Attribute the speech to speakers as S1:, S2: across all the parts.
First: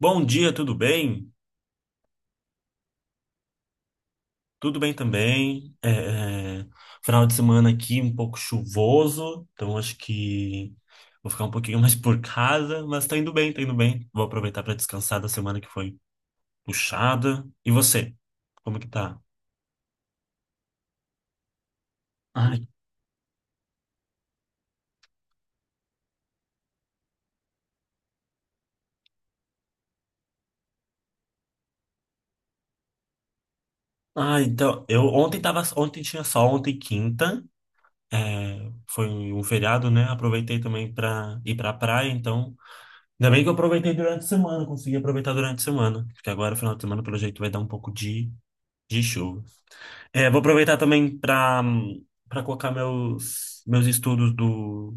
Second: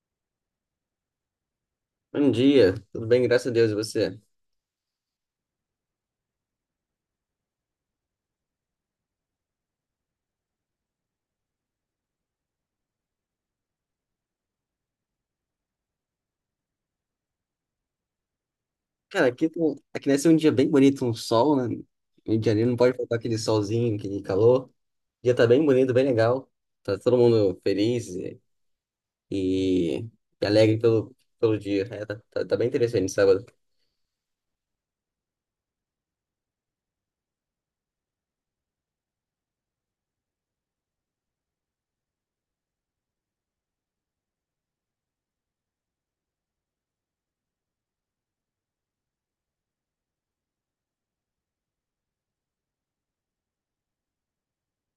S1: Bom dia, tudo bem?
S2: Bom dia, tudo bem? Graças a Deus, e você?
S1: Tudo bem também. Final de semana aqui um pouco chuvoso, então acho que vou ficar um pouquinho mais por casa, mas tá indo bem, tá indo bem. Vou aproveitar para descansar da semana que foi puxada. E você? Como que tá?
S2: Cara, aqui, aqui deve ser um dia bem bonito, um sol, né? Rio de
S1: Ai,
S2: Janeiro não pode faltar aquele solzinho, aquele calor. O dia tá bem bonito, bem legal. Tá todo mundo feliz e alegre pelo dia. É, tá bem interessante sábado.
S1: ai, então, eu ontem tava, ontem tinha sol, ontem quinta, é, foi um feriado, né? Aproveitei também para ir pra praia, então ainda bem que eu aproveitei durante a semana, consegui aproveitar durante a semana, porque agora, final de semana, pelo jeito, vai dar um pouco de show. É, vou aproveitar também para colocar meus estudos do,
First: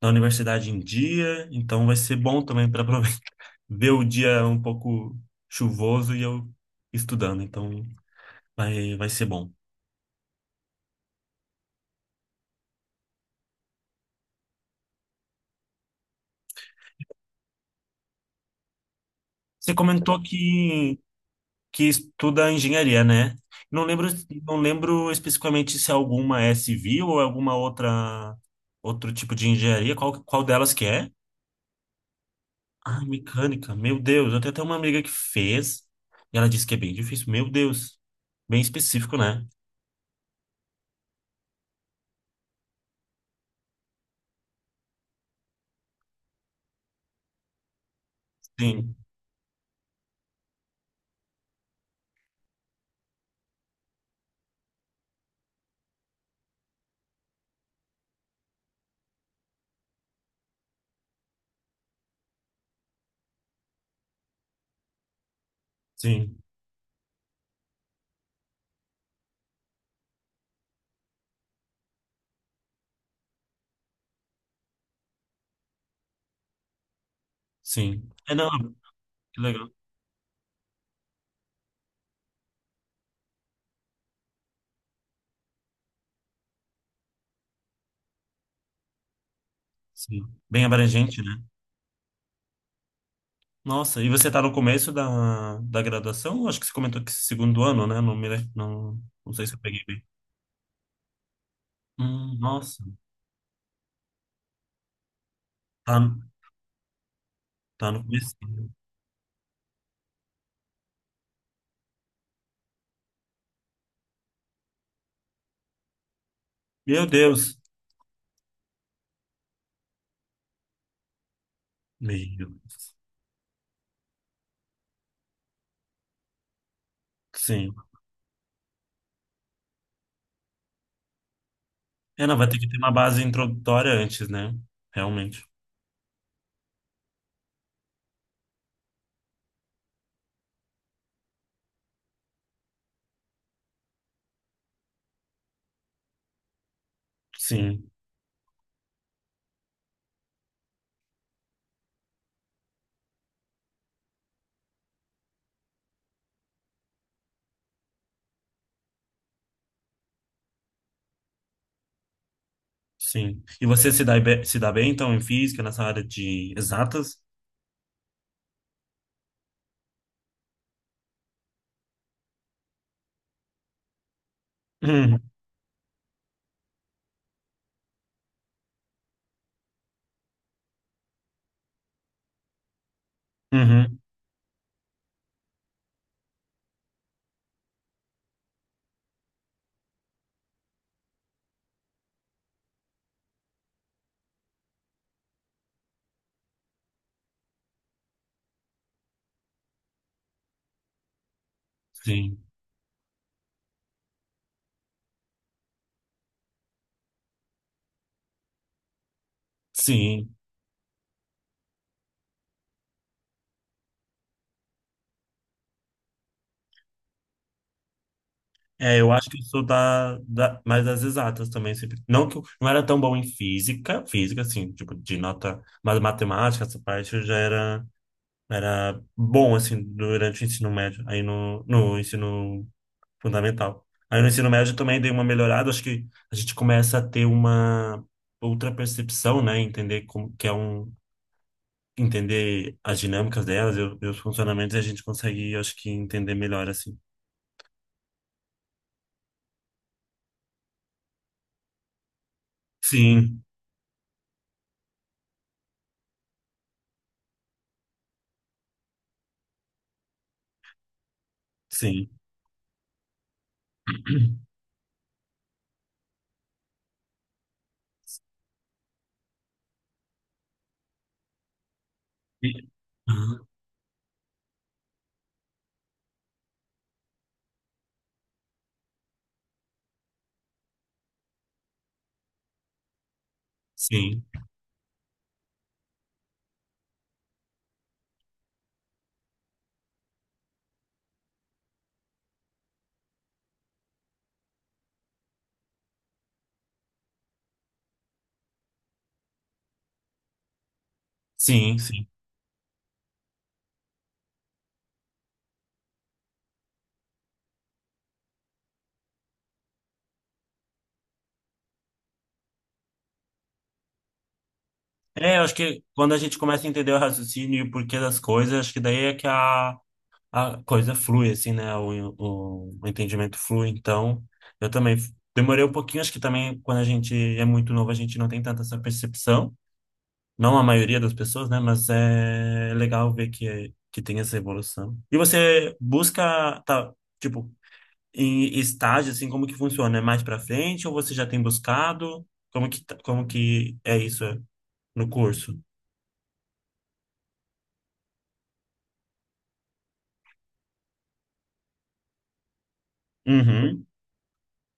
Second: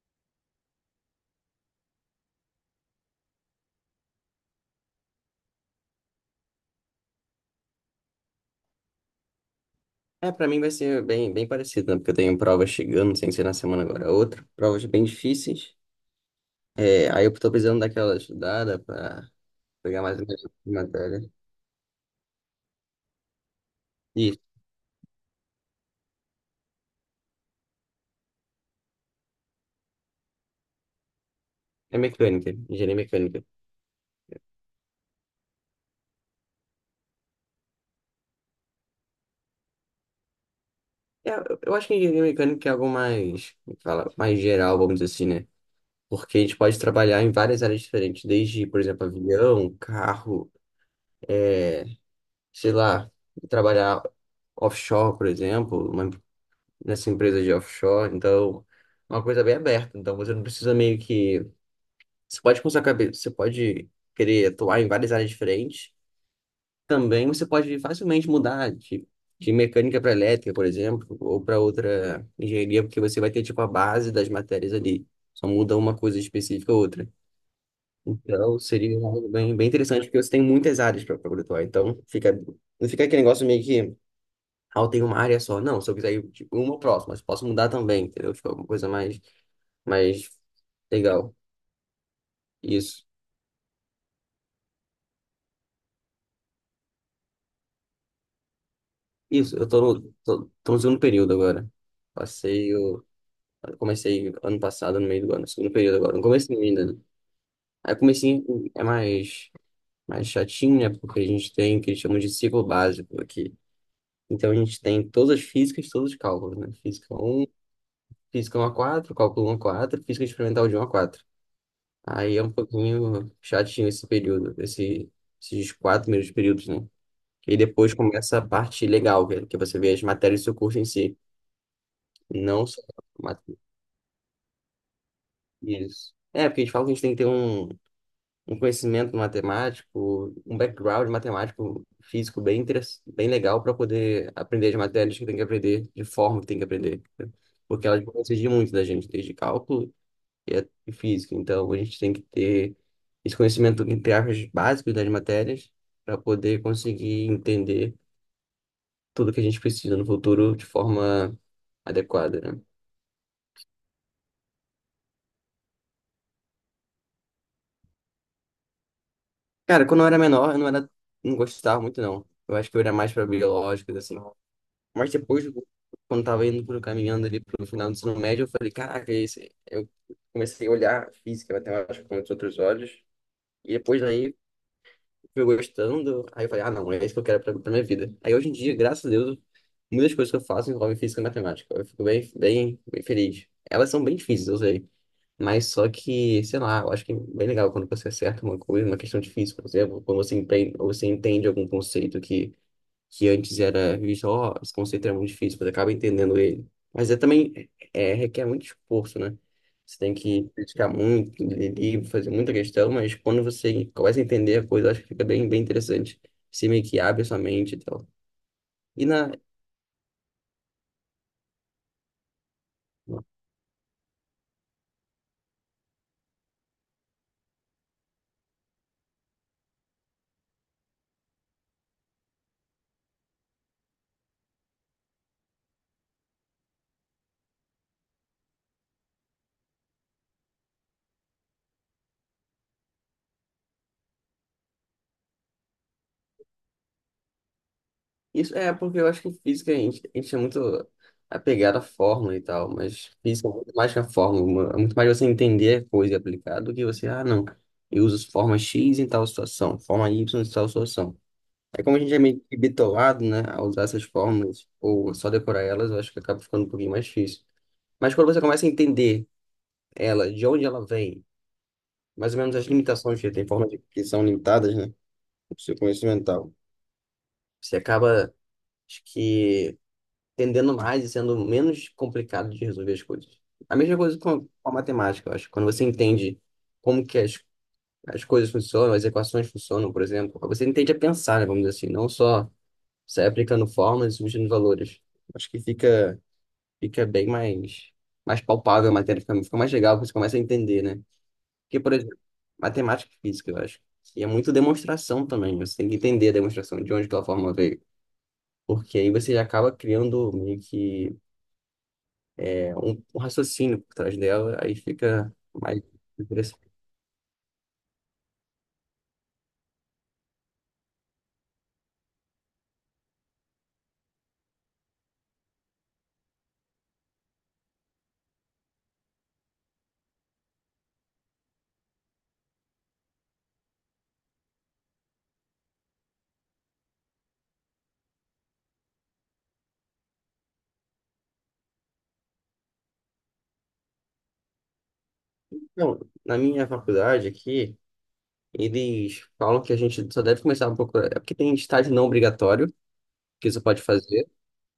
S1: da universidade em dia, então vai ser bom também para aproveitar ver o dia um pouco chuvoso e eu estudando, então vai ser bom.
S2: É, pra mim vai ser bem, bem parecido, né? Porque eu tenho provas chegando, sem ser na semana agora é outra. Provas bem difíceis. É, aí eu tô precisando daquela estudada pra
S1: Você
S2: pegar mais
S1: comentou
S2: uma
S1: que
S2: matéria.
S1: que estuda engenharia, né? Não lembro
S2: Isso,
S1: não lembro especificamente se é alguma é civil ou é alguma outra outro tipo de engenharia, qual delas que é?
S2: é mecânica, engenharia
S1: Ah,
S2: mecânica.
S1: mecânica, meu Deus. Eu tenho até uma amiga que fez e ela disse que é bem difícil. Meu Deus. Bem específico, né?
S2: É, eu acho que engenharia mecânica é algo mais, como fala, mais geral, vamos dizer assim, né? Porque a gente pode trabalhar em várias áreas diferentes, desde, por
S1: Sim,
S2: exemplo, avião, carro, sei lá, trabalhar offshore, por exemplo, nessa empresa de offshore. Então, é uma coisa bem aberta. Então, você não precisa meio que. Você pode com sua cabeça, você pode querer atuar em várias áreas diferentes
S1: sim,
S2: também você pode facilmente mudar de, mecânica para elétrica, por exemplo, ou para outra engenharia, porque você vai ter tipo a base das matérias ali. Só muda uma coisa específica ou outra.
S1: sim. É, não,
S2: Então, seria algo
S1: que
S2: bem, bem
S1: legal.
S2: interessante, porque você tem muitas áreas para poder atuar. Então, não fica aquele negócio meio que, ah, eu tenho uma área só. Não, se eu quiser ir tipo, uma ou próxima, mas posso mudar também, entendeu? Fica alguma coisa mais,
S1: Sim.
S2: mais
S1: Bem abrangente,
S2: legal.
S1: né?
S2: Isso.
S1: Nossa, e você tá no começo da graduação? Acho que você comentou que segundo ano, né? Não, não, não sei se
S2: Isso,
S1: eu
S2: eu tô
S1: peguei bem.
S2: no, tô, tô no segundo período agora. Passei
S1: Nossa,
S2: Eu comecei ano passado, no meio do ano, segundo período
S1: tá,
S2: agora. Não comecei ainda, né?
S1: tá
S2: Aí
S1: no começo.
S2: comecei é mais chatinho, né? Porque a gente tem o que eles chamam de ciclo básico aqui. Então a gente tem todas as físicas, todos os cálculos, né?
S1: Meu Deus.
S2: Física 1 a 4, cálculo 1 a 4, física experimental de 1 a 4.
S1: Meu
S2: Aí é um
S1: Deus.
S2: pouquinho chatinho esse período, esses quatro primeiros períodos, né? E
S1: Sim.
S2: depois começa a parte legal, que é que você vê as matérias do seu curso em si,
S1: É, não, vai ter
S2: não
S1: que ter
S2: só
S1: uma base
S2: a matéria.
S1: introdutória antes, né? Realmente.
S2: Isso. É, porque eles falam que a gente tem que ter um conhecimento matemático, um background matemático, físico bem legal para poder aprender as matérias que tem que aprender, de forma que tem que aprender, né? Porque
S1: Sim.
S2: elas vão exigir muito da gente, desde cálculo e e física. Então, a gente tem que ter esse conhecimento, entre aspas, básico das matérias para poder conseguir entender tudo que a gente precisa no futuro de forma adequada, né?
S1: Sim. E você se dá, se dá bem, então, em física, nessa área de exatas?
S2: Cara, quando eu era menor, eu não era, não gostava muito, não. Eu acho que eu era mais para biológicas, assim. Mas
S1: Uhum.
S2: depois, quando tava indo pro caminhando ali pro final do ensino médio, eu falei, caraca, eu comecei a olhar física, matemática com outros olhos. E
S1: Uhum.
S2: depois aí fui gostando. Aí eu falei, ah, não, é isso que eu quero pra minha vida. Aí hoje em dia, graças a Deus, muitas coisas que eu faço envolvem física e matemática. Eu fico bem, bem, bem feliz. Elas são bem difíceis, eu sei. Mas só que, sei lá, eu acho que é bem legal quando você acerta uma coisa, uma questão difícil, por exemplo, quando ou você entende algum conceito
S1: Sim.
S2: que antes era visto, ó, esse conceito é muito difícil, você acaba entendendo ele. Mas é também, requer muito esforço, né? Você tem
S1: Sim.
S2: que criticar muito, ler livro, fazer muita questão, mas quando você começa a entender a coisa, eu acho que fica bem, bem interessante. Você meio que abre a sua mente e tal.
S1: É,
S2: E
S1: eu acho
S2: na,
S1: que eu sou da mais das exatas também, sempre. Não que eu não era tão bom em física, assim, tipo, de nota, mas matemática, essa parte eu já era, era bom, assim, durante o ensino médio, aí no ensino fundamental. Aí no ensino médio também dei uma melhorada, acho que a gente começa a ter uma outra percepção, né? Entender como que é um entender as dinâmicas delas e e os funcionamentos, e a gente consegue, acho que, entender melhor, assim.
S2: isso é porque eu acho que física a gente é muito apegado à fórmula e tal, mas
S1: Sim,
S2: física é muito mais que a fórmula, é muito mais você entender a coisa e aplicar do que você, ah, não, eu uso forma X em tal situação, forma Y em tal situação. É como a
S1: sim.
S2: gente é meio que bitolado, né, a usar essas fórmulas ou só decorar elas, eu acho que acaba ficando um pouquinho mais difícil. Mas quando você começa a entender ela, de onde ela vem, mais ou menos as
S1: E-
S2: limitações que tem
S1: Aham,
S2: que são limitadas, né, do seu conhecimento mental, você acaba, acho que, entendendo mais e sendo menos complicado de resolver as coisas. A mesma coisa
S1: sim,
S2: com a matemática, eu acho. Quando você entende como que as coisas funcionam, as equações funcionam, por exemplo, você entende a pensar, né, vamos dizer assim, não só você aplicando fórmulas e substituindo valores. Acho que fica bem mais palpável a matéria, fica mais legal, porque você começa a entender, né?
S1: sim,
S2: Porque, por
S1: sim.
S2: exemplo, matemática e física, eu acho. E é muito demonstração também, você tem que entender a demonstração, de onde aquela fórmula veio. Porque aí você já acaba criando meio que um raciocínio por trás dela, aí fica
S1: É, eu acho
S2: mais
S1: que quando a gente começa a
S2: interessante.
S1: entender o raciocínio e o porquê das coisas, acho que daí é que a coisa flui, assim, né? O entendimento flui. Então, eu também demorei um pouquinho, acho que também quando a gente é muito novo, a gente não tem tanta essa percepção. Não a maioria das pessoas, né? Mas é legal ver que tem essa evolução. E você busca, tá, tipo, em estágio, assim, como que funciona? É mais pra frente ou você já tem buscado? Como que, como que é isso é, no curso?
S2: Então, na minha faculdade aqui, eles falam que a gente só deve começar um pouco. É porque tem estágio não obrigatório, que você pode
S1: Uhum,
S2: fazer.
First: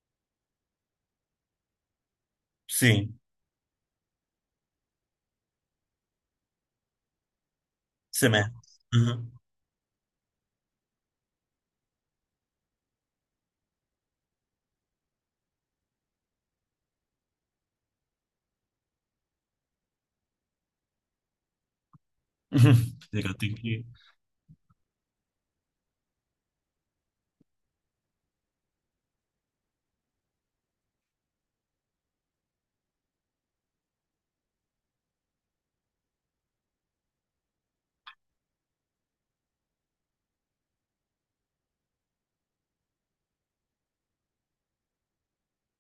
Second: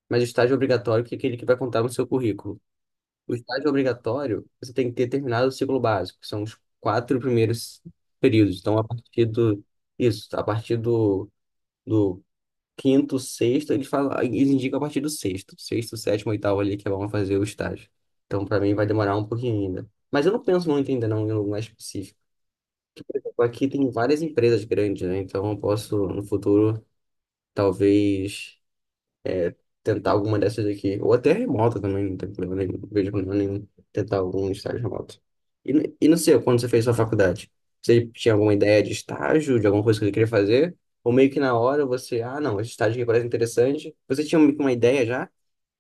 S2: Mas o estágio obrigatório, que é aquele que vai contar no seu currículo.
S1: sim,
S2: O estágio obrigatório, você tem que ter terminado o ciclo básico, que são os quatro primeiros
S1: semestre.
S2: períodos. Então, a partir
S1: Uhum.
S2: do, isso, a partir do, do quinto, sexto, eles falam, eles indicam a partir do sexto, sétimo, oitavo ali que vão fazer o estágio. Então, para mim, vai demorar um pouquinho ainda. Mas eu não penso muito ainda não, em lugar específico.
S1: Legal, tem
S2: Aqui
S1: que...
S2: tem várias empresas grandes, né? Então, eu posso, no futuro, talvez tentar alguma dessas aqui, ou até remota também, não tem problema nenhum, não vejo problema nenhum tentar algum estágio remoto. E, não sei, quando você fez sua faculdade, você tinha alguma ideia de estágio, de alguma coisa que você queria fazer? Ou meio que na hora você, ah, não, esse estágio aqui parece interessante. Você tinha meio que uma ideia já?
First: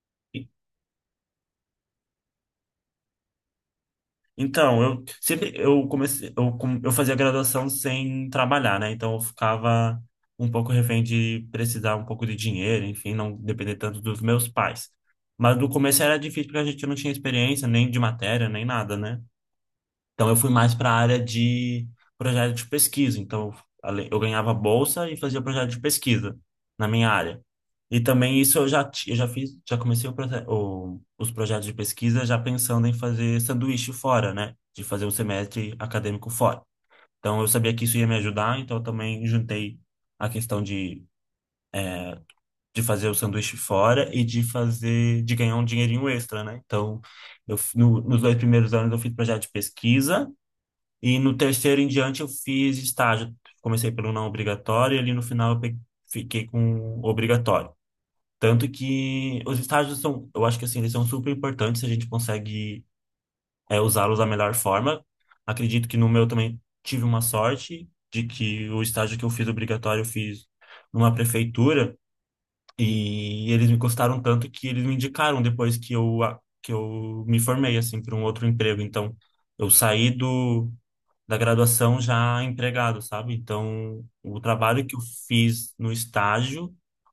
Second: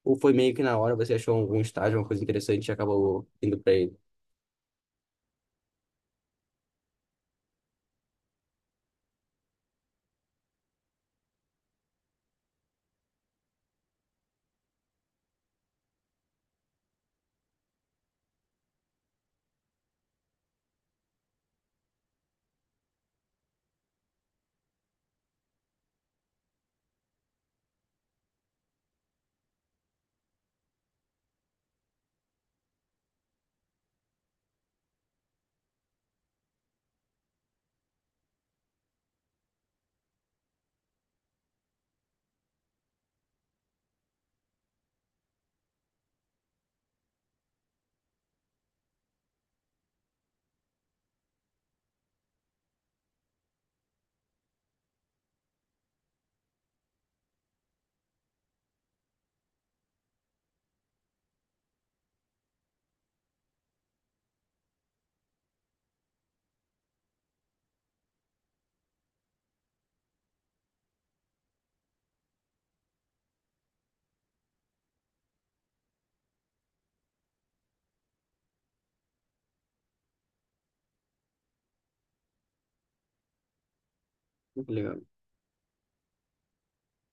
S2: Ou foi meio que na hora você achou algum estágio, uma coisa interessante e acabou indo pra ele?
S1: Então, eu fazia graduação sem trabalhar, né? Então eu ficava um pouco refém de precisar um pouco de dinheiro, enfim, não depender tanto dos meus pais. Mas no começo era difícil porque a gente não tinha experiência nem de matéria, nem nada, né? Então eu fui mais para a área de projeto de pesquisa. Então eu ganhava bolsa e fazia projeto de pesquisa na minha área. E também isso eu já eu já fiz, já comecei os projetos de pesquisa já pensando em fazer sanduíche fora, né? De fazer um semestre acadêmico fora. Então eu sabia que isso ia me ajudar, então eu também juntei a questão de fazer o sanduíche fora e de fazer de ganhar um dinheirinho extra, né? Então eu nos dois primeiros anos eu fiz projeto de pesquisa e no terceiro em diante eu fiz estágio. Comecei pelo não obrigatório e ali no final eu fiquei com o obrigatório. Tanto que os estágios são, eu acho que assim, eles são super importantes, a gente consegue é, usá-los da melhor forma. Acredito que no meu também tive uma sorte de que o estágio que eu fiz obrigatório eu fiz numa prefeitura e eles me gostaram tanto que eles me indicaram depois que que eu me formei assim para um outro emprego. Então, eu saí do da graduação já empregado, sabe? Então, o
S2: Que
S1: trabalho que eu
S2: legal.
S1: fiz no estágio, o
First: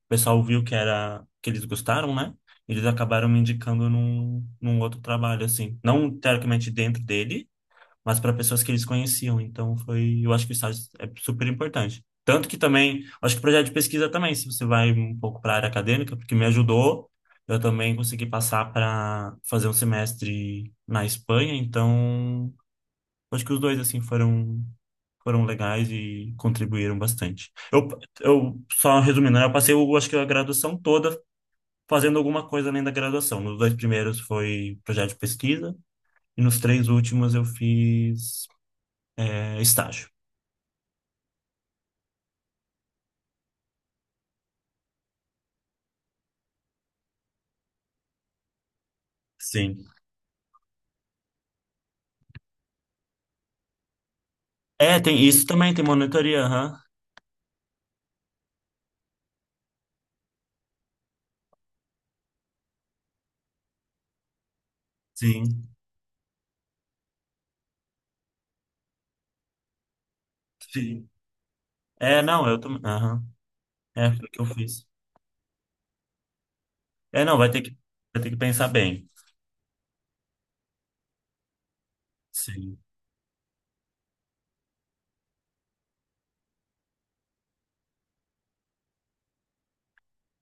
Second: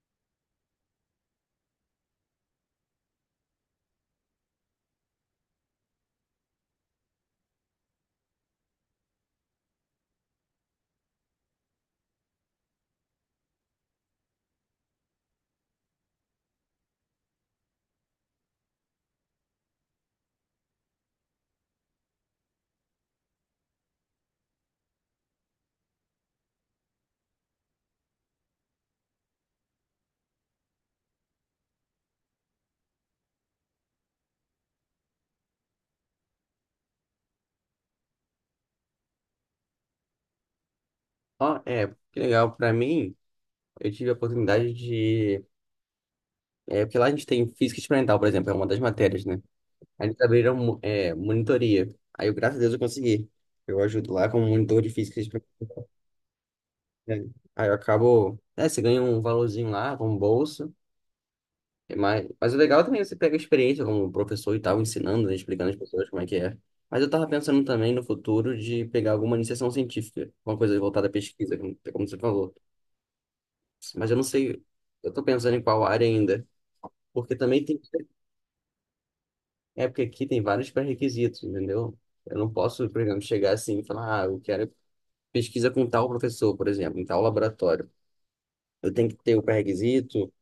S1: pessoal viu que era que eles gostaram, né? Eles acabaram me indicando num outro trabalho, assim. Não teoricamente dentro dele, mas para pessoas que eles conheciam. Então, foi, eu acho que o estágio é super importante. Tanto que também, acho que o projeto de pesquisa também, se você vai um pouco para a área acadêmica, porque me ajudou, eu também consegui passar para fazer um semestre na Espanha, então acho que os dois, assim, foram, foram legais e contribuíram bastante. Eu só resumindo, né, eu passei, eu acho que a graduação toda fazendo alguma coisa além da graduação. Nos dois primeiros foi projeto de pesquisa e nos três últimos eu fiz, é, estágio.
S2: Ó, é, que legal. Pra mim, eu tive a oportunidade de. É, porque lá a gente tem física experimental, por exemplo, é uma das matérias, né?
S1: Sim.
S2: Aí eles abriram monitoria. Aí eu, graças a Deus, eu consegui. Eu ajudo lá como monitor de
S1: É, tem
S2: física. De
S1: isso também, tem monitoria, aham.
S2: Aí eu acabo. É, você ganha um valorzinho lá, como bolsa. Mas o legal também é também você pega a experiência como professor e tal, ensinando, né,
S1: Sim.
S2: explicando às pessoas como é que é. Mas eu tava pensando também no futuro de pegar alguma iniciação científica, uma coisa
S1: Sim.
S2: voltada à pesquisa, como você
S1: É, não,
S2: falou.
S1: eu também, aham.
S2: Mas
S1: É,
S2: eu não
S1: foi o que eu
S2: sei,
S1: fiz.
S2: eu tô pensando em qual área ainda.
S1: É,
S2: Porque
S1: não,
S2: também tem.
S1: vai ter que pensar bem.
S2: É porque aqui tem vários pré-requisitos, entendeu? Eu não
S1: Sim.
S2: posso, por exemplo, chegar assim e falar, ah, eu quero pesquisa com tal professor, por exemplo, em tal laboratório. Eu tenho que ter o pré-requisito.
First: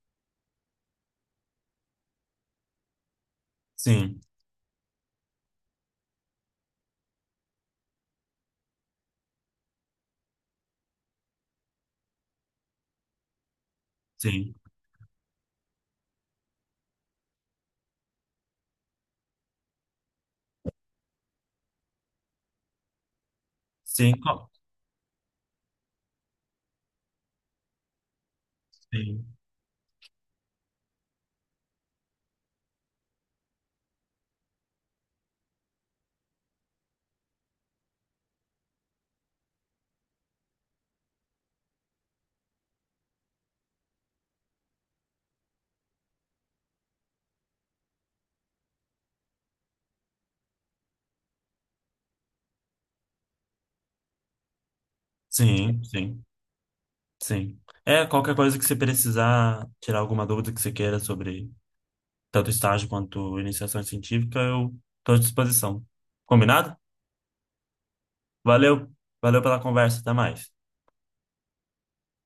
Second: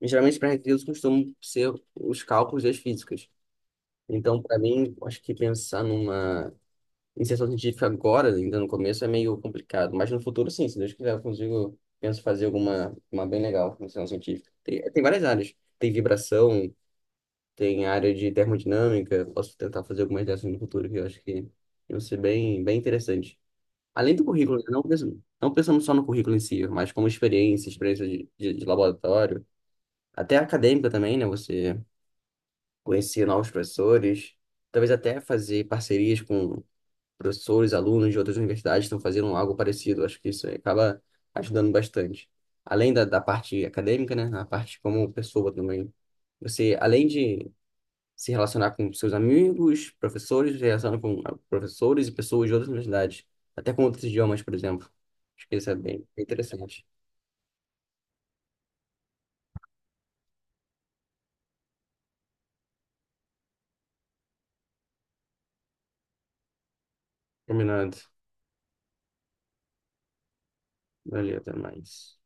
S2: E, geralmente, os pré-requisitos costumam ser os cálculos das físicas.
S1: Sim.
S2: Então, para mim, eu acho que pensar numa iniciação científica agora, ainda no começo, é meio complicado. Mas no futuro, sim, se Deus quiser, eu consigo, penso fazer alguma uma bem legal, iniciação científica.
S1: Sim.
S2: Tem várias áreas. Tem vibração, tem área de termodinâmica. Posso tentar fazer algumas dessas no futuro, que eu acho que vão ser bem, bem interessantes.
S1: Sim.
S2: Além do
S1: Qual-
S2: currículo, né, não pensando só no currículo em si, mas como experiência, de
S1: Sim.
S2: laboratório, até acadêmica também, né? Você conhecer novos professores, talvez até fazer parcerias com professores, alunos de outras universidades que estão fazendo algo parecido. Acho que isso acaba ajudando bastante. Além da parte acadêmica, né? A parte como pessoa também. Você, além de se relacionar com seus amigos, professores, se relacionar com professores e pessoas de outras universidades, até com outros idiomas, por exemplo. Acho que isso é
S1: Sim.
S2: bem bem
S1: Sim.
S2: interessante.
S1: Sim. É, qualquer coisa que você precisar tirar alguma dúvida que você queira sobre tanto estágio quanto iniciação científica, eu estou à disposição. Combinado?
S2: Combinado.
S1: Valeu, valeu pela conversa, até mais.
S2: Valeu, até mais.